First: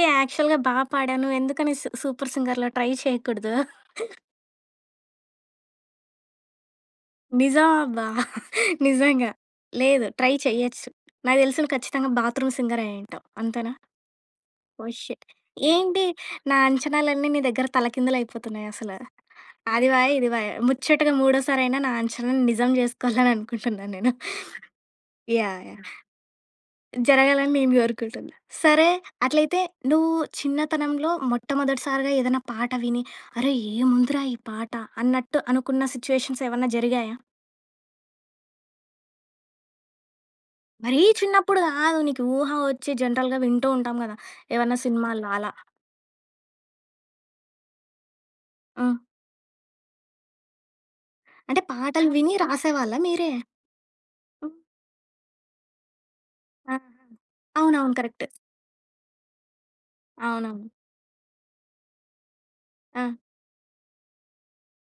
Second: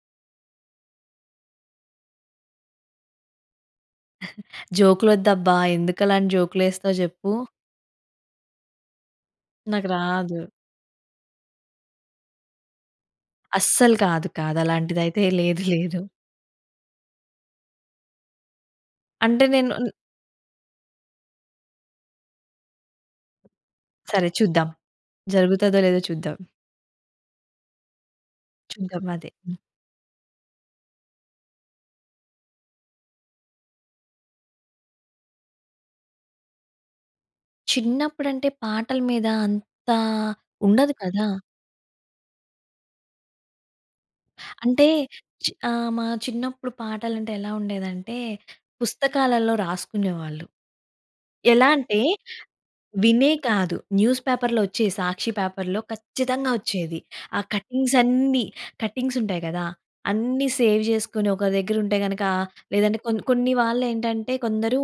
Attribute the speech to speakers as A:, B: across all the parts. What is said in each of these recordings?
A: ఏహ్! యాక్చువల్‌గా బా పాడావు. నువ్వెందుకని సూ 'సూపర్ సింగర్‌లో' ట్రై చేయకూడదు?
B: జోకులొద్దబ్బా! ఎందుకలాంటి జోకులేస్తావు జెప్పు.
A: నిజం అబ్బా! నిజంగా!
B: నాకు
A: లేదు, ట్రై
B: రాదు.
A: చెయ్యచ్చు. నాకు తెలిసి నువ్వు ఖచ్చితంగా బాత్రూమ్ సింగర్ అయుంటావు. అంతేనా?
B: అస్సలు కాదు.
A: ఓహ్!
B: కాదలాంటిదయితే
A: షిట్.
B: లేదు, లేదు.
A: ఏంటి! నా అంచనాలన్నీ నీ దగ్గర తలకిందులయిపోతున్నాయసల.
B: అంటే
A: అది
B: నేనున్
A: పాయే, ఇది పాయే. ముచ్చటగా మూడోసారయినా, నా అంచనాని నిజం జేసుకోవాలనుకుంటున్నాను నేను.
B: సరే చూద్దాం.
A: యాహ్!
B: జరుగుతదో
A: యాహ్!
B: లేదో చూద్దాం.
A: జరగాలని నేను గోరుకుంటున్నా. సరే.
B: చూద్దాం అదే. హ్మ్.
A: అట్లయితే నువ్వు చిన్నతనంలో మొట్టమొదటి సారిగా ఏదైనా పాట విని, అరె! ఏముందిరా ఈ పాట! అన్నట్టు అనుకున్న సిట్యుయేషన్స్ ఏవన్నా జరిగాయా?
B: చిన్నప్పుడంటే పాటల మీద అంతా ఉండదు
A: మరీ
B: కదా!
A: చిన్నప్పుడు కాదు. నీకు ఊహ వచ్చి జనరల్‌గా వింటూ ఉంటాం గదా! ఏవన్నా
B: అంటే
A: సినిమాల్లో
B: చి
A: అలా.
B: ఆహ్, మా చిన్నప్పుడు పాటలంటే ఎలా ఉండేదంటే,
A: ఆ!
B: పుస్తకాలల్లో రాసుకునేవాళ్ళు.
A: అంటే
B: ఎలా అంటే,
A: పాటలు విని రాసేవాళ్ళా
B: వినే
A: మీరే?
B: కాదు న్యూస్
A: హ్మ్.
B: పేపర్‌లో వచ్చేయి. సాక్షి పేపర్‌లో ఖచ్చితంగా
A: అవును.
B: వచ్చేది. ఆ
A: అవునవును.
B: Cuttings
A: correct.
B: అన్నీ కటింగ్స్ ఉంటాయి గదా! అన్నీ
A: అవునవును.
B: సేవ్ జేసుకొని ఒక దగ్గర ఉంటే గనక, లేదంటే
A: ఆ!
B: కొన్ని, కొన్ని వాళ్ళేంటంటే, కొందరు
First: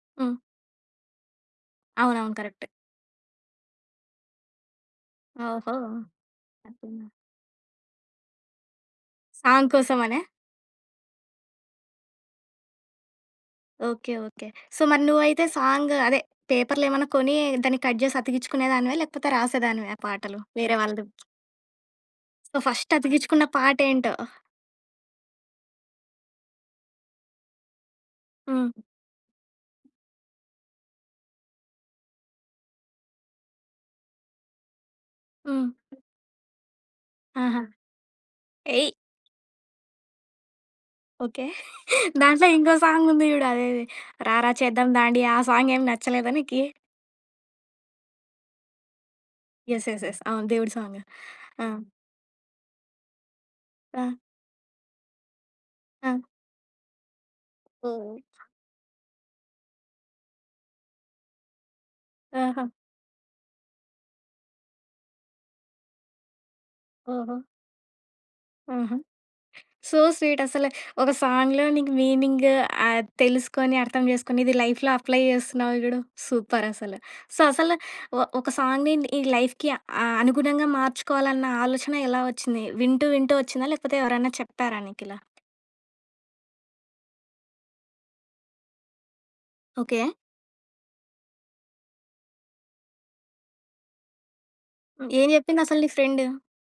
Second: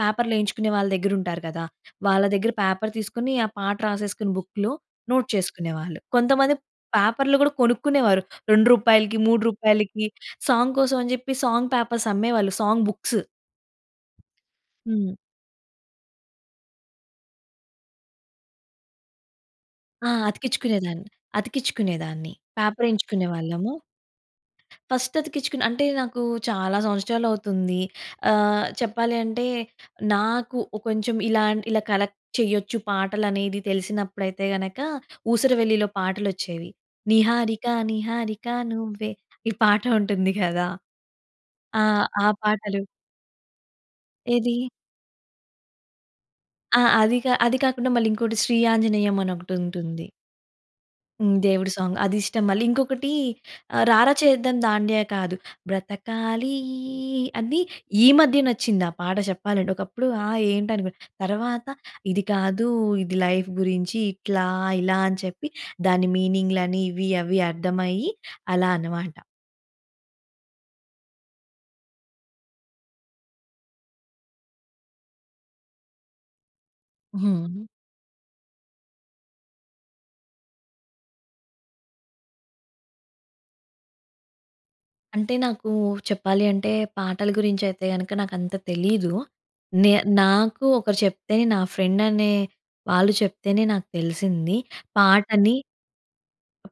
B: పేపర్‌లు
A: హ్మ్.
B: యేయించుకునే వాళ్ళ దగ్గర ఉంటారు కదా! వాళ్ళ
A: అవునవును.
B: దగ్గర
A: కరెక్టే.
B: పేపర్ తీసుకొని, ఆ పాట రాసేసుకుని బుక్‌లో నోట్
A: ఓహో!
B: చేసుకునేవాళ్ళు. కొంతమంది
A: హాపీ నా!
B: పేపర్‌లు గూడా కొనుక్కునేవారు. రూ. 2కి మూడు
A: సాంగ్
B: రూపాయలకి
A: కోసమనా?
B: సాంగ్ కోసం అని జెప్పి సాంగ్ పేపర్స్ అమ్మేవాళ్ళు song books.
A: Okay. Okay. So మరి
B: హ్మ్.
A: నువ్వయితే సాంగు అదే పేపర్‌లు ఏమన్నా కొని, దాన్ని కట్ జేసి అతికిచ్చుకునే దానివా? లేకపోతే రాసేదానివా
B: ఆ!
A: పాటలు వేరే వాళ్ళు?
B: అతికిచ్చుకునేదాన్ని. అతికిచ్చుకునేదాన్ని.
A: సో ఫస్ట్
B: పేపరేయించుకునే
A: అతికిచ్చుకున్న
B: వాళ్ళము.
A: పాటేంటో?
B: ఫస్ట్ అతికిచ్చుకుని అంటే నాకు చాలా సంవత్సరాలవుతుంది. ఆహ్,
A: హ్మ్.
B: చెప్పాలి అంటే, నాకు ఒ కొంచెం ఇలాంటి ఇలా కలెక్ట్ చేయొచ్చు. పాటలు అనేది తెలిసినప్పుడైతే గనక
A: హ్మ్.
B: 'ఊసరవెల్లిలో' పాటలొచ్చేవి.
A: ఆహా!
B: 'నిహారిక, నిహారిక
A: ఏయ్!
B: నువ్వే' ఈ పాట ఉంటుంది కదా!
A: ఓకే.
B: ఆ! ఆ
A: దాంట్లో ఇంకో
B: పాటలు
A: సాంగ్ ఉంది జూడు. అదేది! 'రారా
B: ఏది?
A: చేద్దాం దాండియా' ఆ సాంగ్ ఏం నచ్చలేదా నీకి?
B: ఆ! అది కా అది కాకుండా మళ్ళీ ఇంకోటి 'శ్రీ ఆంజనేయం' అని
A: యస్, యస్,
B: ఒకటుంటుంది.
A: యస్. అవును. దేవుడి సాంగు.
B: హ్మ్.
A: ఆ!
B: దేవుడు సాంగ్ అదిష్టం. మళ్ళీ ఇంకొకటీ ఆహ్, 'రారా
A: రా.
B: చేద్దాం దాండియా' కాదు.
A: ఆ!
B: 'బ్రతకాలీ' అది, ఈ
A: ఓహ్!
B: మధ్య నచ్చిందా పాట చెప్పాలంటే. ఒకప్పుడు ఆ! ఏంటి? అనుకునే. తరవాత ఇది కాదు
A: ఆహా!
B: ఇది లైఫ్ గురించి. ఇట్లా, ఇలా అని చెప్పి, దాని మీనింగ్‌లని, ఇవి
A: ఓహో!
B: అవి అర్థమయ్యి, అలా
A: హుహు.
B: అనమాట.
A: సో స్వీట్ అసల. ఒక సాంగ్‌లో నీకు మీనింగు ఆహ్, తెలుసుకొని, అర్థం చేసుకొని, ఇది లైఫ్‌లో అప్లై చేస్తున్నావు చూడు! సూపరసలు. సో
B: హ్మ్.
A: అసల ఒ ఒక సాంగ్ నింద్ ఈ లైఫ్‌కి అ అనుగుణంగా మార్చుకోవాలన్న ఆలోచన ఎలా వచ్చింది? వింటూ, వింటూ వచ్చిందా? లేకపోతే ఎవరైనా చెప్తారా నీకిలా?
B: అంటే నాకూ చెప్పాలి అంటే, పాటల గురించయితే గనక, నాకంత తెలీదు. నే
A: ఓకే.
B: నాకు ఒకరు చెప్తే నా ఫ్రెండనే వాళ్ళు చెప్తేనే నాకు తెలిసింది.
A: హ్మ్. ఏం
B: పాటని...
A: జెప్పింది అసలు నీ ఫ్రెండు?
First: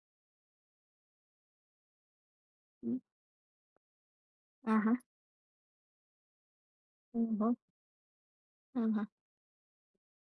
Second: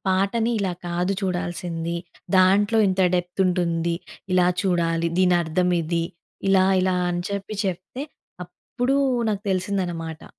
B: పాటని ఇలా కాదు చూడాల్సింది. దాంట్లో
A: హ్మ్.
B: ఇంత డెప్త్ ఉంటుంది. ఇలా
A: ఆహా!
B: చూడాలి. దీనర్థమిది. ఇలా, ఇలా అని
A: ఓహో!
B: చెప్పి చెప్తే, అప్పుడూ
A: ఆహా!
B: నాకు తెలిసిందనమాట.